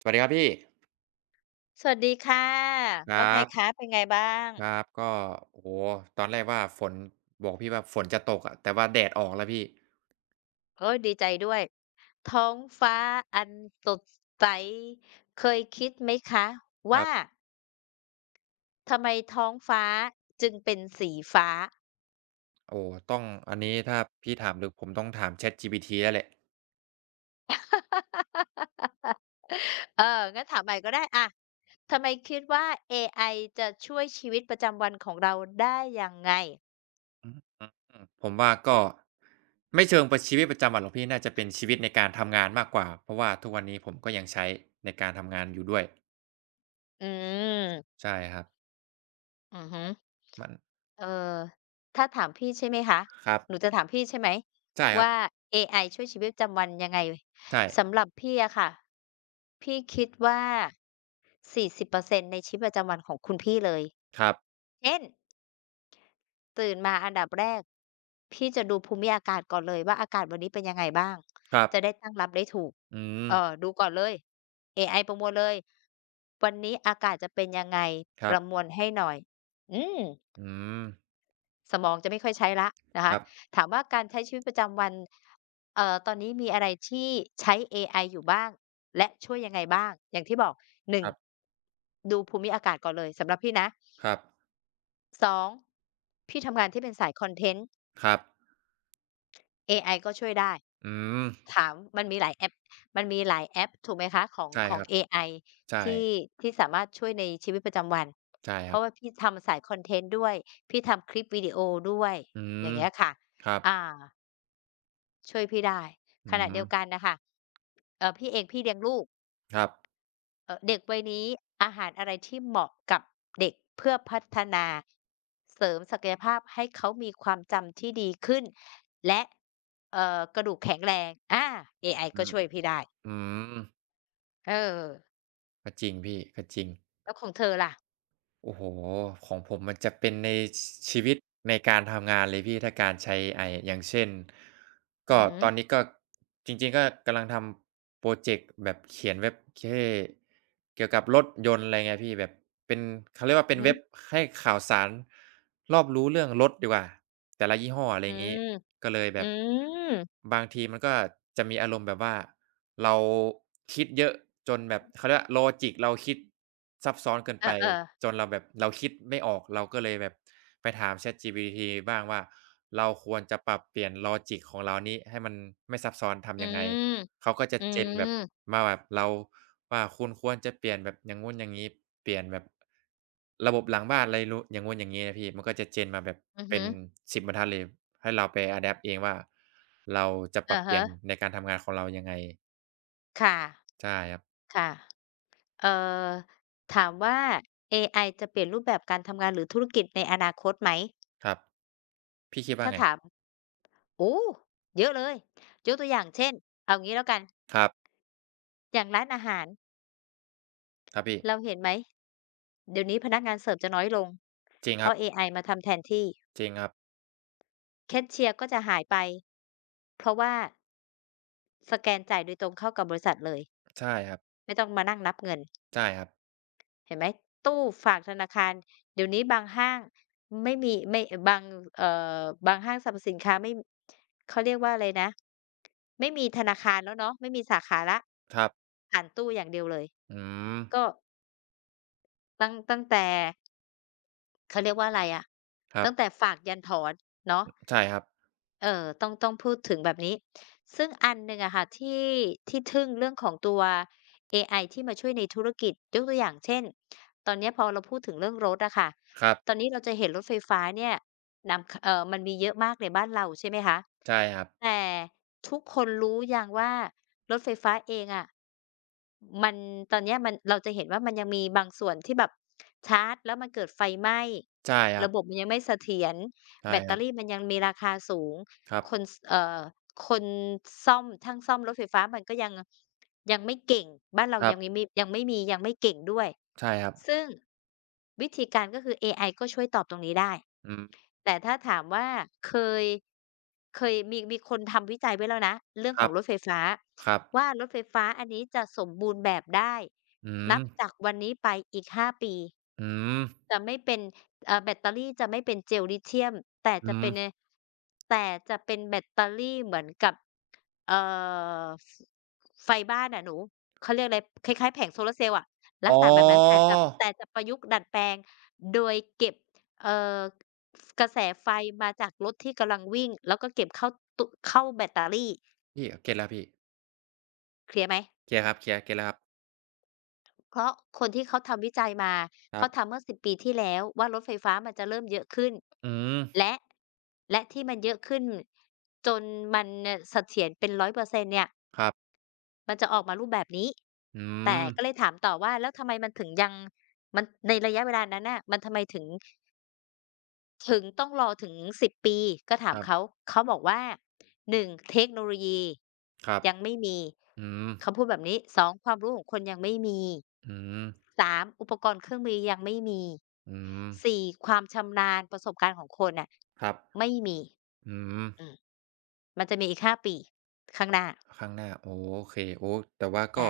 สวัสดีครับพี่สวัสดีค่ะคว่ารัไงบคะเป็นไงบ้างครับก็โอ้โฮตอนแรกว่าฝนบอกพี่ว่าฝนจะตกอะแต่ว่าแดดออกแล้วพี่โอ๊ยดีใจด้วยท้องฟ้าอันสดใสเคยคิดไหมคะครัว่าบทำไมท้องฟ้าจึงเป็นสีฟ้า โอ้ต้องอันนี้ถ้าพี่ถามลึกผมต้องถาม ChatGPT แล้วแหละ เอองั้นถามใหม่ก็ได้อะทำไมคิดว่าเอไอจะช่วยชีวิตประจำวันของเราได้ยังไงอืผมว่าก็ไม่เชิงประชีวิตประจำวันหรอกพี่น่าจะเป็นชีวิตในการทำงานมากกว่าเพราะว่าทุกวันนี้ผมก็ยังใช้ในการทำงานอยู่ด้วยอืมใช่ครับอือฮึ มันเอ่อถ้าถามพี่ใช่ไหมคะครับหนูจะถามพี่ใช่ไหมใช่ครับว่าเอไอช่วยชีวิตประจำวันยังไงใช่สำหรับพี่อะค่ะพี่คิดว่า40%ในชีวิตประจำวันของคุณพี่เลยครับเช่นตื่นมาอันดับแรกพี่จะดูภูมิอากาศก่อนเลยว่าอากาศวันนี้เป็นยังไงบ้างครับจะได้ตั้งรับได้ถูกอืมดูก่อนเลยเอไอประมวลเลยวันนี้อากาศจะเป็นยังไงครัผ่บนให้หน่อยอืม อืมสมองจะไม่ค่อยใช้ละนะคคะรับถามว่าการใช้ชีวิตประจำวันตอนนี้มีอะไรที่ใช้เอไออยู่บ้างและช่วยยังไงบ้างอย่างที่บอกค1รับดูภูมิอากาศก่อนเลยสำหรับพี่นะครับ2พี่ทำงานที่เป็นสายคอนเทนต์ครับเอไอก็ช่วยได้อืม ถามมันมีหลายแอปมันมีหลายแอปถูกไหมคะของใช่ขอคงรับเอไอใช่ที่ที่สามารถช่วยในชีวิตประจำวันใช่เพครัราะบว่าพี่ทำสายคอนเทนต์ด้วยพี่ทำคลิปวิดีโอด้วยอือมย่างเงี้ยค่ะครับอา ช่วยพี่ได้อืขณะมเดียวกันน่ะค่ะพี่เองพี่เลี้ยงลูกครับเด็กวัยนี้อาหารอะไรที่เหมาะกับเด็กเพื่อพัฒนาเสริมศักยภาพให้เขามีความจำที่ดีขึ้นและกระดูกแข็งแรงเอไออืก็มช่วยพี่ได้อืมเออก็จริงพี่ก็จริงแล้วของเธอล่ะโอ้โฮของผมมันจะเป็นในชชีวิตในการทำงานเลยพี่ถ้าการใช้อไออย่างเช่นอือก็ฮึตอนนี้ก็จริงๆก็กำลังทำพรอเจกต์แบบเขียนเว็บเท่เกี่ยวกับรถยนต์อะไรเงี้ยพี่แบบเป็นเขาเรียกว่าอือเป็นฮึเว็บให้ข่าวสารรอบรู้เรื่องรถดีกว่าแต่ละยี่ห้ออะไรอืงี้มก็เลยแบอืบ มบางทีมันก็จะมีอารมณ์แบบว่าเราคิดเยอะจนแบบเขาเรียกว่าลจิกเราคิดซับซ้อนเกินเอไปอจๆนเราแบบเราคิดไม่ออกเราก็เลยแบบไปถาม ChatGPT บ้างว่าเราควรจะปรับเปลี่ยนลอจิกของเรานี้ให้มันไม่ซับซ้อนอืทำยังไงมเขาก็จะอืเจนแบบมมาแบบเราว่าคุณควรจะเปลี่ยนแบบอย่างงู้นอย่างงี้เปลี่ยนแบบระบบหลังบ้านอะไรรู้อย่างงู้นอย่างงี้นะพี่มันก็จะเจนมาแบบอือเป็ฮึน10บบรรทัดเลยให้เราไปอะแดปต์เองว่า เราจะปรัอะบเปลี่ฮะยนในการทำงานของเรายังไงค่ะใช่ครับค่ะ เอ่อถามว่าเอไอจะเปลี่ยนรูปแบบการทำงานหรือธุรกิจในอนาคตไหมครับพี่คิดว่าถ้าไงถามโอ้เยอะเลยยกตัวอย่างเช่นเอางี้แล้วกันครับอย่างร้านอาหารครับพี่เราเห็นไหมเดี๋ยวนี้พนักงานเสิร์ฟจะน้อยลงจริงเพครับราะเอไอมาทำแทนที่จริงครับแคชเชียร์ก็จะหายไปเพราะว่าสแกนจ่ายโดยตรงเข้ากับบริษัทเลยใช่ครับไม่ต้องมานั่งนับเงิน ใช่ครับเห็นไหมตู้ฝากธนาคารเดี๋ยวนี้บางห้างไม่มีไม่บางเอ่อบางห้างสรรพสินค้าไม่เขาเรียกว่าอะไรนะไม่มีธนาคารแล้วเนาะไม่มีสาขาแล้วครับผ่านตู้อย่างเดียวเลยอืมก็ตั้งแต่เขาเรียกว่าอะไรอะครับตั้งแต่ฝากยันถอนเนาะ ใช่ครับเออต้องพูดถึงแบบนี้ ซึ่งอันหนึ่งอะค่ะที่ทึ่งเรื่องของตัวเอไอที่มาช่วยในธุรกิจยกตัวอย่างเช่น ตอนเนี้ยพอเราพูดถึงเรื่องรถอะค่ะครับตอนนี้เราจะเห็นรถไฟฟ้าเนี่ยมันมีเยอะมากในบ้านเราใช่ไหมคะใช่ครับแต่ทุกคนรู้ยังว่ารถไฟฟ้าเองอะ มันตอนเนี้ยมันเราจะเห็นว่ามันยังมีบางส่วนที่แบบชาร์จแล้วมันเกิดไฟไหม้ใช่ครับระบบมันยังไม่เสถียรใช่แบตเตคอรับรี่มันยังมีราคาสูงครับคนสคนซ่อมช่างซ่อมรถไฟฟ้ามันก็ยังไม่เก่งบ้านเราครัยังไม่บมียังไม่มียังไม่เก่งด้วยใช่ครับซึ่งวิธีการก็คือเอไอก็ช่วยตอบตรงนี้ได้ อืมแต่ถ้าถามว่าเคยเคยมีคนทำวิจัยไว้แล้วนะเรื่องคขรัองบรถไฟฟ้าครับว่ารถไฟฟ้าอันนี้จะสมบูรณ์แบบได้อืมนับจากวันนี้ไปอีกห้าปีอืมจะไม่เป็นแบตเตอรี่จะไม่เป็น Gel lithium แต่อืจะมเป็นในแต่จะเป็นแบตเตอรี่เหมือนกับ เอ่อฟไฟบ้านอะหนูเขาเรียกอะไรคล้ายๆแผงโซลาร์เซลล์อะลัอ๋กอษณะแบบนั้นแต่จะแต่จะประยุกต์ดัดแปลงโดยเก็บเอ่อกระแสไฟมาจากรถที่กำลังวิ่งแล้วก็เก็บเข้าเข้าแบตเตอรี่พี่เก็ตแล้วพี่เคลียร์ไหมเคลียร์ครับเคลียร์เก็ตแล้วครับเพราะคนที่เขาทำวิจัยมาครัเขาทำบเมื่อ10ปีที่แล้วว่ารถไฟฟ้ามันจะเริ่มเยอะขึ้นอืมและและที่มันเยอะขึ้นจนมันน่ะเสถียรเป็น100%เปอร์เซ็นต์เนี่ย ครับมันจะออกมารูปแบบนี้อืแต่มก็เลยถามต่อว่าแล้วทำไมมันถึงยังมันในระยะเวลานั้นน่ะมันทำไมถึงถึงต้องรอถึง10 ปีก็ถาคมรัเขาบเขาบอกว่าหนึ่งเทคโนโลยีครับยังไม่มีอืมเขาพูดแบบนี้สองความรู้ของคนยังไม่มีอืม สามอุปกรณ์เครื่องมือยังไม่มีอืมสี่ความชำนาญประสบการณ์ของคนน่ะครับไม่มีอืมอืมมันจะมีอีกห้าปีข้างหน้าข้างหน้าโอเคโอ้แต่ว่าก็อา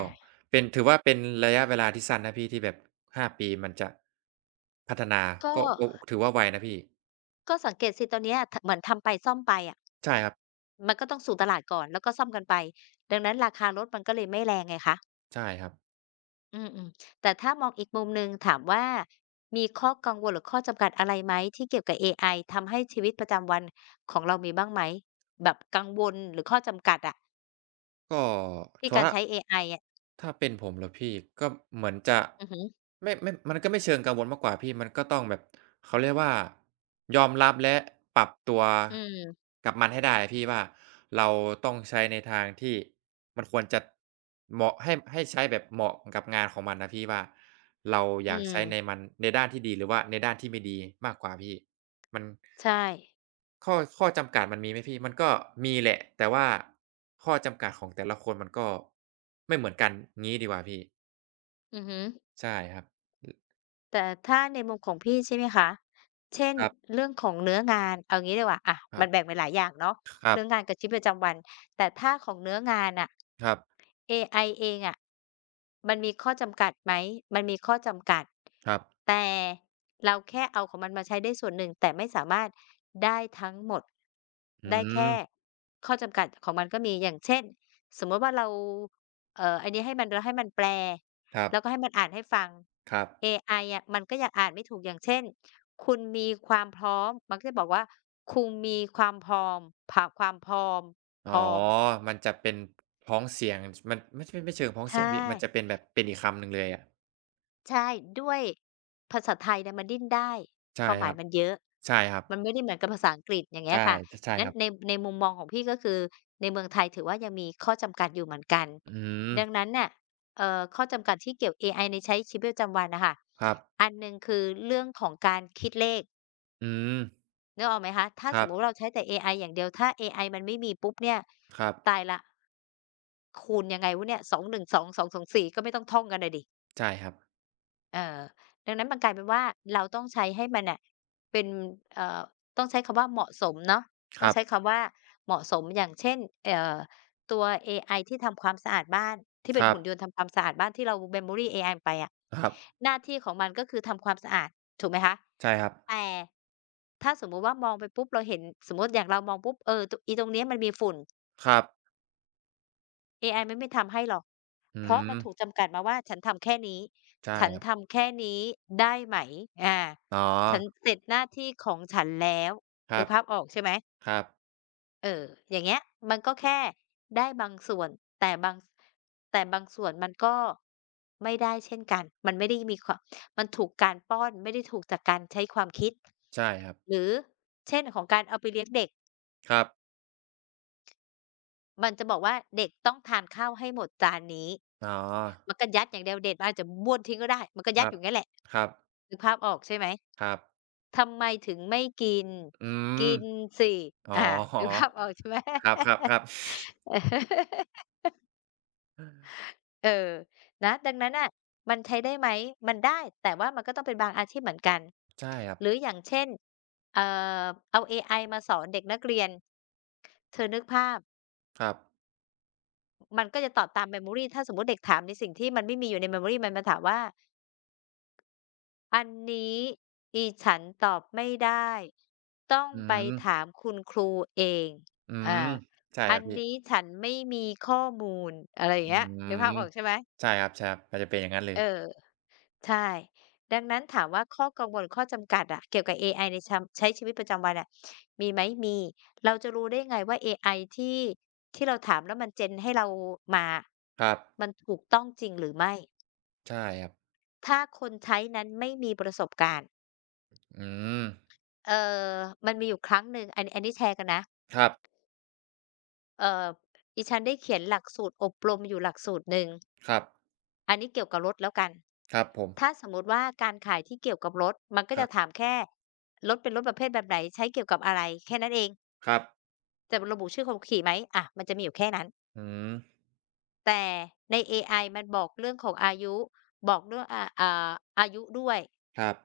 เป็นถือว่าเป็นระยะเวลาที่สั้นนะพี่ที่แบบ5ปีมันจะพัฒนาก็ ก็โอ้ถือว่าไวนะพี่ก็สังเกตสิตอนเนี้ยทเหมือนทำไปซ่อมไปอะใช่ครับมันก็ต้องสู่ตลาดก่อนแล้วก็ซ่อมกันไปดังนั้นราคารถมันก็เลยไม่แรงไงคะใช่ครับอืมๆแต่ถ้ามองอีกมุมหนึ่งถามว่ามีข้อกังวลหรือข้อจำกัดอะไรไหมที่เกี่ยวกับเอไอทำให้ชีวิตประจำวันของเรามีบ้างไหมแบบกังวลหรือข้อจำกัดอะก็ที่ถือการว่า ใช้เอไออะถ้าเป็นผมเหรอพี่ก็เหมือนจะอือฮึไม่ไม่มันก็ไม่เชิงกังวลมากกว่าพี่มันก็ต้องแบบเขาเรียกว่ายอมรับและปรับตัวอืมกับมันให้ได้อะพี่ว่าเราต้องใช้ในทางที่มันควรจะเหมาะให้ให้ใช้แบบเหมาะกับงานของมันนะพี่ว่าเราออืยากใช้ในมมันในด้านที่ดีหรือว่าในด้านที่ไม่ดีมากกว่าพี่มันใช่ข้อข้อจำกัดมันมีไหมพี่มันก็มีแหละแต่ว่าข้อจำกัดของแต่ละคนมันก็ไม่เหมือนกันงี้ดีกว่าพี่ อือฮึ ใช่ครับอแต่ถ้าในมุมของพี่ใช่ไหมคะ เช่นครับเรื่องของเนื้องานเอางี้ดีกว่าอะครัมันแบ่งบเป็นหลายอย่างเนาะครับเรื่องงานกับชีวิตประจำวัน แต่ถ้าของเนื้องานน่ะครับเอไอเองอะมันมีข้อจำกัดไหมมันมีข้อจำกัดครับแต่เราแค่เอาของมันมาใช้ได้ส่วนหนึ่งแต่ไม่สามารถได้ทั้งหมดอืได้แค่มข้อจำกัดของมันก็มีอย่างเช่นสมมุติว่าเราอันนี้ให้มันแล้วให้มันแปล ครับแล้วก็ให้มันอ่านให้ฟังครับเอไออะมันก็ยังอ่านไม่ถูกอย่างเช่น คุณมีความพร้อมมันก็จะบอกว่า คุณมีความพร้อมผะความพร้อมพอ๋อร้อมมันจะเป็นพ้องเสียงชมันไม่ใช่ไม่เชิงพ้องใช่เสียงพี่มันจะเป็นแบบเป็นอีกคำหนึ่งเลยอะใช่ ด้วยภาษาไทยเนี่ยมันดิ้นได้คใช่วามหคมายรับมันเยอะใช่ครับมันไม่ได้เหมือนกับภาษาอังกฤษอย่างเงี้ใช่ยค่ะชใช่งั้คนรับในในมุมมองของพี่ก็คือ ในเมืองไทยถือว่ายังมีข้อจำกัดอยู่เหมือนกันอืมดังนั้นน่ะข้อจำกัดที่เกี่ยวเอไอในใช้ชีวิตประจำวันน่ะค่ะครับอันหนึ่งคือเรื่องของการคิดเลข อืมนึกออกไหมคะถ้าคสรัมบมุติเราใช้แต่เอไออย่างเดียว ถ้าเอไอมันไม่มีปุ๊บเนี่ยครับตายละคูณยังไงวะเนี่ย2 1 2 2 2 4ก็ไม่ต้องท่องกันน่ะดิใช่ครับเออดังนั้นมันกลายเป็นว่าเราต้องใช้ให้มันน่ะเป็นเอ่อต้องใช้คำว่าเหมาะสมเนาะคต้องรัใช้บคำว่าเหมาะสม อย่างเช่นเอ่อตัวเอไอที่ทำความสะอาดบ้าน ที่เป็คนรับหุ่นยนต์ทำความสะอาดบ้านที่เรา memory เอไอไปอะครับหน้าที่ของมันก็คือทำความสะอาดถูกไหมคะ ใช่ครับแต่ถ้าสมมุติว่ามองไปปุ๊บเราเห็นสมมุติอย่างเรามองปุ๊บเออตอีตรงเนี้ยมันมีฝุ่นครับเอไอมันไม่ทำให้หรอกอืเพราะมมันถูกจำกัดมาว่าฉันทำแค่นี้ใช่ฉันครับทำแค่นี้ได้ไหมอาอ๋อฉันเสร็จหน้าที่ของฉันแล้วคนึรักบภาพออกใช่ไหม ครับเอออย่างเงี้ยมันก็แค่ได้บางส่วน แต่บางแต่บางส่วนมันก็ไม่ได้เช่นกัน มันไม่ได้มีความมันถูกการป้อน ไม่ได้ถูกจากการใช้ความคิด ใช่ครับหรือเช่นของการเอาไปเลี้ยงเด็ก ครับมันจะบอกว่าเด็กต้องทานข้าวให้หมดจานนี้อ๋อมันก็ยัดอย่างเดียวเด็กมันอาจจะบ้วนทิ้งก็ได้ มันก็คยัดรัอบยู่งั้นแหละครับนึกภาพออกใช่ไหมครับ ทำไมถึงไม่กินอืมกินสิอ๋อ อานึกภาพออกใช่ไหม ครับๆบครับเออ เออนะดังนั้นน่ะมันใช้ได้ไหม มันได้ แต่ว่ามันก็ต้องเป็นบางอาชีพเหมือนกันใช่ครับหรืออย่างเช่นเอ่อเอาเอไอมาสอนเด็กนักเรียน เธอนึกภาพ ครับมันก็จะตอบตาม memory ถ้าสมมุติเด็กถามในสิ่งที่มันไม่มีอยู่ใน memory มันมาถามว่าอันนี้ดิฉันตอบไม่ได้ต้องอืไปมถามคุณครูเองอือ่ามใช่อัครันบพี่นี้ฉันไม่มีข้อมูลอะไรออืย่างเงี้ยนึกภามพออกใช่ไหมใช่ครับๆมันจะเป็นอย่างนั้นเลยเออ ใช่ดังนั้นถามว่าข้อกังวลข้อจำกัดอะเกี่ยวกับเอไอในชำใช้ชีวิตประจำวันอะมีไหมมีเราจะรู้ได้ไงว่าเอไอที่ที่เราถามแล้วมันเจนให้เรามาอะครับมันถูกต้องจริงหรือไม่ใช่ครับถ้าคนใช้นั้นไม่มีประสบการณ์อืมเอ่อมันมีอยู่ครั้งหนึ่งอันนี้แชร์กันนะครับเอ่อดิฉันได้เขียนหลักสูตรอบรมอยู่หลักสูตรหนึ่ง ครับอันนี้เกี่ยวกับรถแล้วกันครับผมถ้าสมมุติว่าการขายที่เกี่ยวกับรถ มันก็คจะรับถามแค่รถเป็นรถประเภทแบบไหนใช้เกี่ยวกับอะไรแค่นั้นเองครับจะระบุชื่อคนขี่ไหมอะมันจะมีอยู่แค่นั้น อืมแต่ในเอไอมันบอกเรื่องของอายุบอกเรื่องอายุด้วย ครับ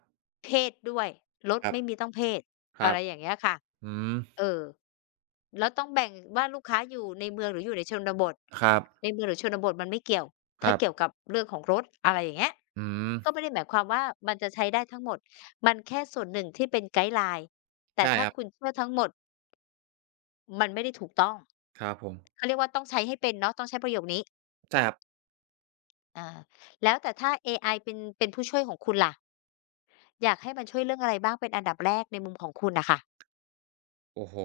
เพศด้วยรถครับไม่มีต้องเพศคอะรัไรบอย่างเงี้ยค่ะอืมเออแล้วต้องแบ่งว่าลูกค้าอยู่ในเมืองหรืออยู่ในชนบทครับในเมืองหรือชนบทมันไม่เกี่ยวคถ้ารัเกี่ยวบกับเรื่องของรถอะไรอย่างเงี้ยอืมก็ไม่ได้หมายความว่ามันจะใช้ได้ทั้งหมดมันแค่ส่วนหนึ่งที่เป็นไกด์ไลน์แต่ใช่ถ้าครับคุณเชื่อทั้งหมดมันไม่ได้ถูกต้องครับผมเขาเรียกว่าต้องใช้ให้เป็นเนาะต้องใช้ประโยคนี้ใช่ครับ อาแล้วแต่ถ้าเอไอเป็นผู้ช่วยของคุณล่ะอยากให้มันช่วยเรื่องอะไรบ้างเป็นอันดับแรกในมุมของคุณน่ะค่ะโอ้โฮ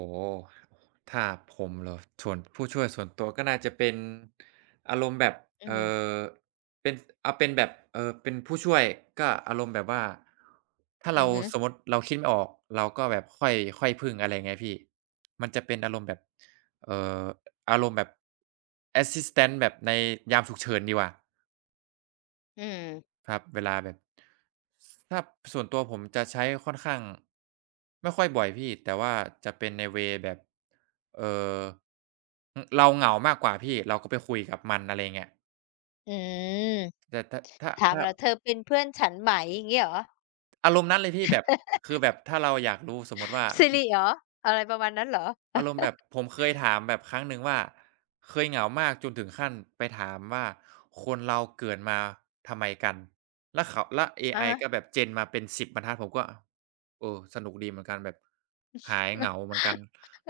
ถ้าผมเหรอส่วนผู้ช่วยส่วนตัวก็น่าจะเป็นอารมณ์แบบอืเอ่ม อเป็นเอาเป็นแบบเป็นผู้ช่วยก็อารมณ์แบบว่าถ้าอืเราอฮึสมมุติเราคิดไม่ออกเราก็แบบค่อยค่อยพึ่งอะไรอย่างเงี้ยพี่มันจะเป็นอารมณ์แบบเอ่ออารมณ์แบบแอสซิสแตนต์แบบในยามฉุกเฉินดีกว่า อืมครับเวลาแบบถ้าส่วนตัวผมจะใช้ค่อนข้างไม่ค่อยบ่อยพี่แต่ว่าจะเป็นในเวย์แบบเอ่ออือเราเหงามากกว่าพี่เราก็ไปคุยกับมันอะไรอย่างเงี้ยอืมแต่ถามถ้าเหรอเธอเป็นเพื่อนฉันไหมอย่างงี้เหรออารมณ์นั้นเลยพี่แบบคือแบบถ้าเราอยากรู้สมมุติว่า สิริเหรออะไรประมาณนั้นเหรอ อารมณ์แบ บผมเคยถามแบบครั้งหนึ่งว่าเคยเหงามากจนถึงขั้นไปถามว่าคนเราเกิดมาทำไมกัน แล้วเขาแล้วเออะไอฮะ ก็แบบ gen มาเป็น10บบรรทัดผมก็เออสนุกดีเหมือนกันแบบหายเหงาเหมือนกัน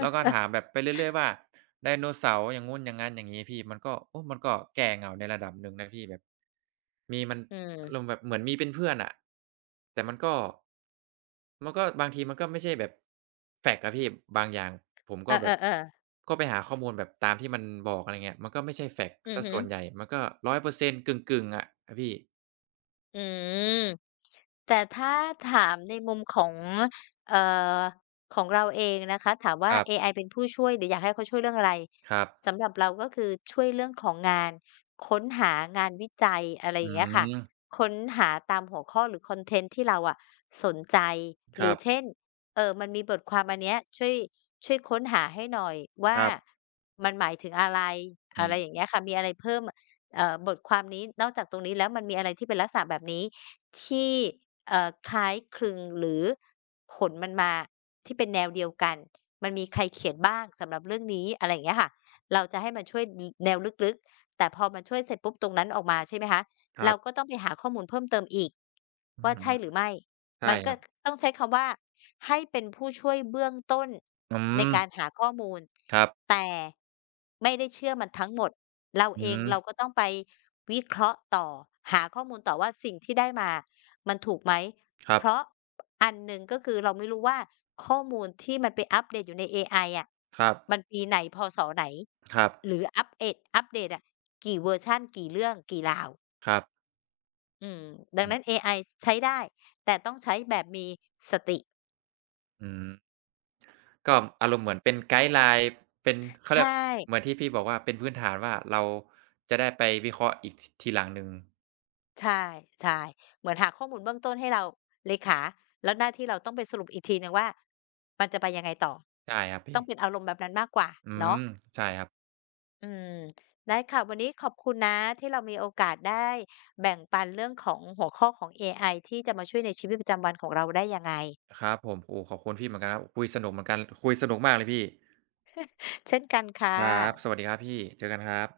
แล้วก็ถามแบ บไปเรื่อยๆว่าไดโนเสาร์อย่างงู้นอย่างงั้นอย่างงี้พี่มันก็โอ้มันก็แก้เหงาในระดับหนึ่งนะพี่แบบมีมันอือารมณ์มแบบเหมือนมีเป็นเพื่อนอะแต่มันก็มันก็บางทีมันก็ไม่ใช่แบบแฟกต์อะพี่บางอย่างผมเอก็แบบอๆๆก็ไปหาข้อมูลแบบตามที่มันบอกอะไรเงี้ยมันก็ไม่ใช่แฟกต์อืเสีอยฮึส่วนใหญ่มันก็100%กึ่งๆอะครับพี่อืม แต่ถ้าถามในมุมของเอ่อของเราเองนะคะถามว่าครัเอไอบเป็นผู้ช่วยหรืออยากให้เขาช่วยเรื่องอะไรครับสำหรับเราก็คือช่วยเรื่องของงานค้นหางานวิจัยอะไรออืย่างเงี้ยค่ะมค้นหาตามหัวข้อหรือคอนเทนต์ที่เราอะสนใจหครืรัอบเช่นมันมีบทความอันเนี้ยช่วยช่วยค้นหาให้หน่อยคว่ารับมันหมายถึงอะไรอือะมไรอย่างเงี้ยค่ะมีอะไรเพิ่มบทความนี้นอกจากตรงนี้แล้วมันมีอะไรที่เป็นลักษณะแบบนี้ ที่คล้ายคลึงหรือผลมันมาที่เป็นแนวเดียวกันมันมีใครเขียนบ้างสำหรับเรื่องนี้อะไรอย่างเงี้ยค่ะเราจะให้มันช่วยนแนวลึกๆแต่พอมันช่วยเสร็จปุ๊บตรงนั้นออกมาใช่ไหมคะครัเราก็บต้องไปหาข้อมูลเพิ่มเติมอีกอือว่าใช่ฮึหรือไม่มัใช่นคก็รับต้องใช้คำว่าให้เป็นผู้ช่วยเบื้องต้นอืในมการหาข้อมูลครับแต่ไม่ได้เชื่อมันทั้งหมด เราเออืงม เราก็ต้องไปวิเคราะห์ต่อหาข้อมูลต่อว่าสิ่งที่ได้มามันถูกไหมครัเพราะบอันหนึ่งก็คือเราไม่รู้ว่าข้อมูลที่มันไปอัปเดตอยู่ในเอไออะครับมันปีไหนพศไหนครับหรืออัปเดตอะกี่เวอร์ชันกี่เรื่องกี่ราวครับอืมดังอืนั้นเอมไอใช้ได้แต่ต้องใช้แบบมีสติอืมก็อารมณ์เหมือนเป็นไกด์ไลน์เป็นเขาเรีใช่ ยกเหมือนที่พี่บอกว่าเป็นพื้นฐานว่าเราจะได้ไปวิเคราะห์อีกททีหลังหนึ่งใช่ใช่เหมือนหาข้อมูลเบื้องต้นให้เราเลขาแล้วหน้าที่เราต้องไปสรุปอีกทีหนึ่งว่ามันจะไปยังไงต่อใช่ครับต้พี่องเป็นอารมณ์แบบนั้นมากกว่าอืเนาะมใช่ครับอืมได้ค่ะวันนี้ขอบคุณนะที่เรามีโอกาสได้แบ่งปันเรื่องของหัวข้อของเอไอที่จะมาช่วยในชีวิตประจำวันของเราได้ยังไงครับผมโอ้ขอบคุณพี่เหมือนกันครับคุยสนุกเหมือนกันคุยสนุกมากเลยพี่เช่นกันค่ครับสะวัสดีครับพี่เจอกันครับ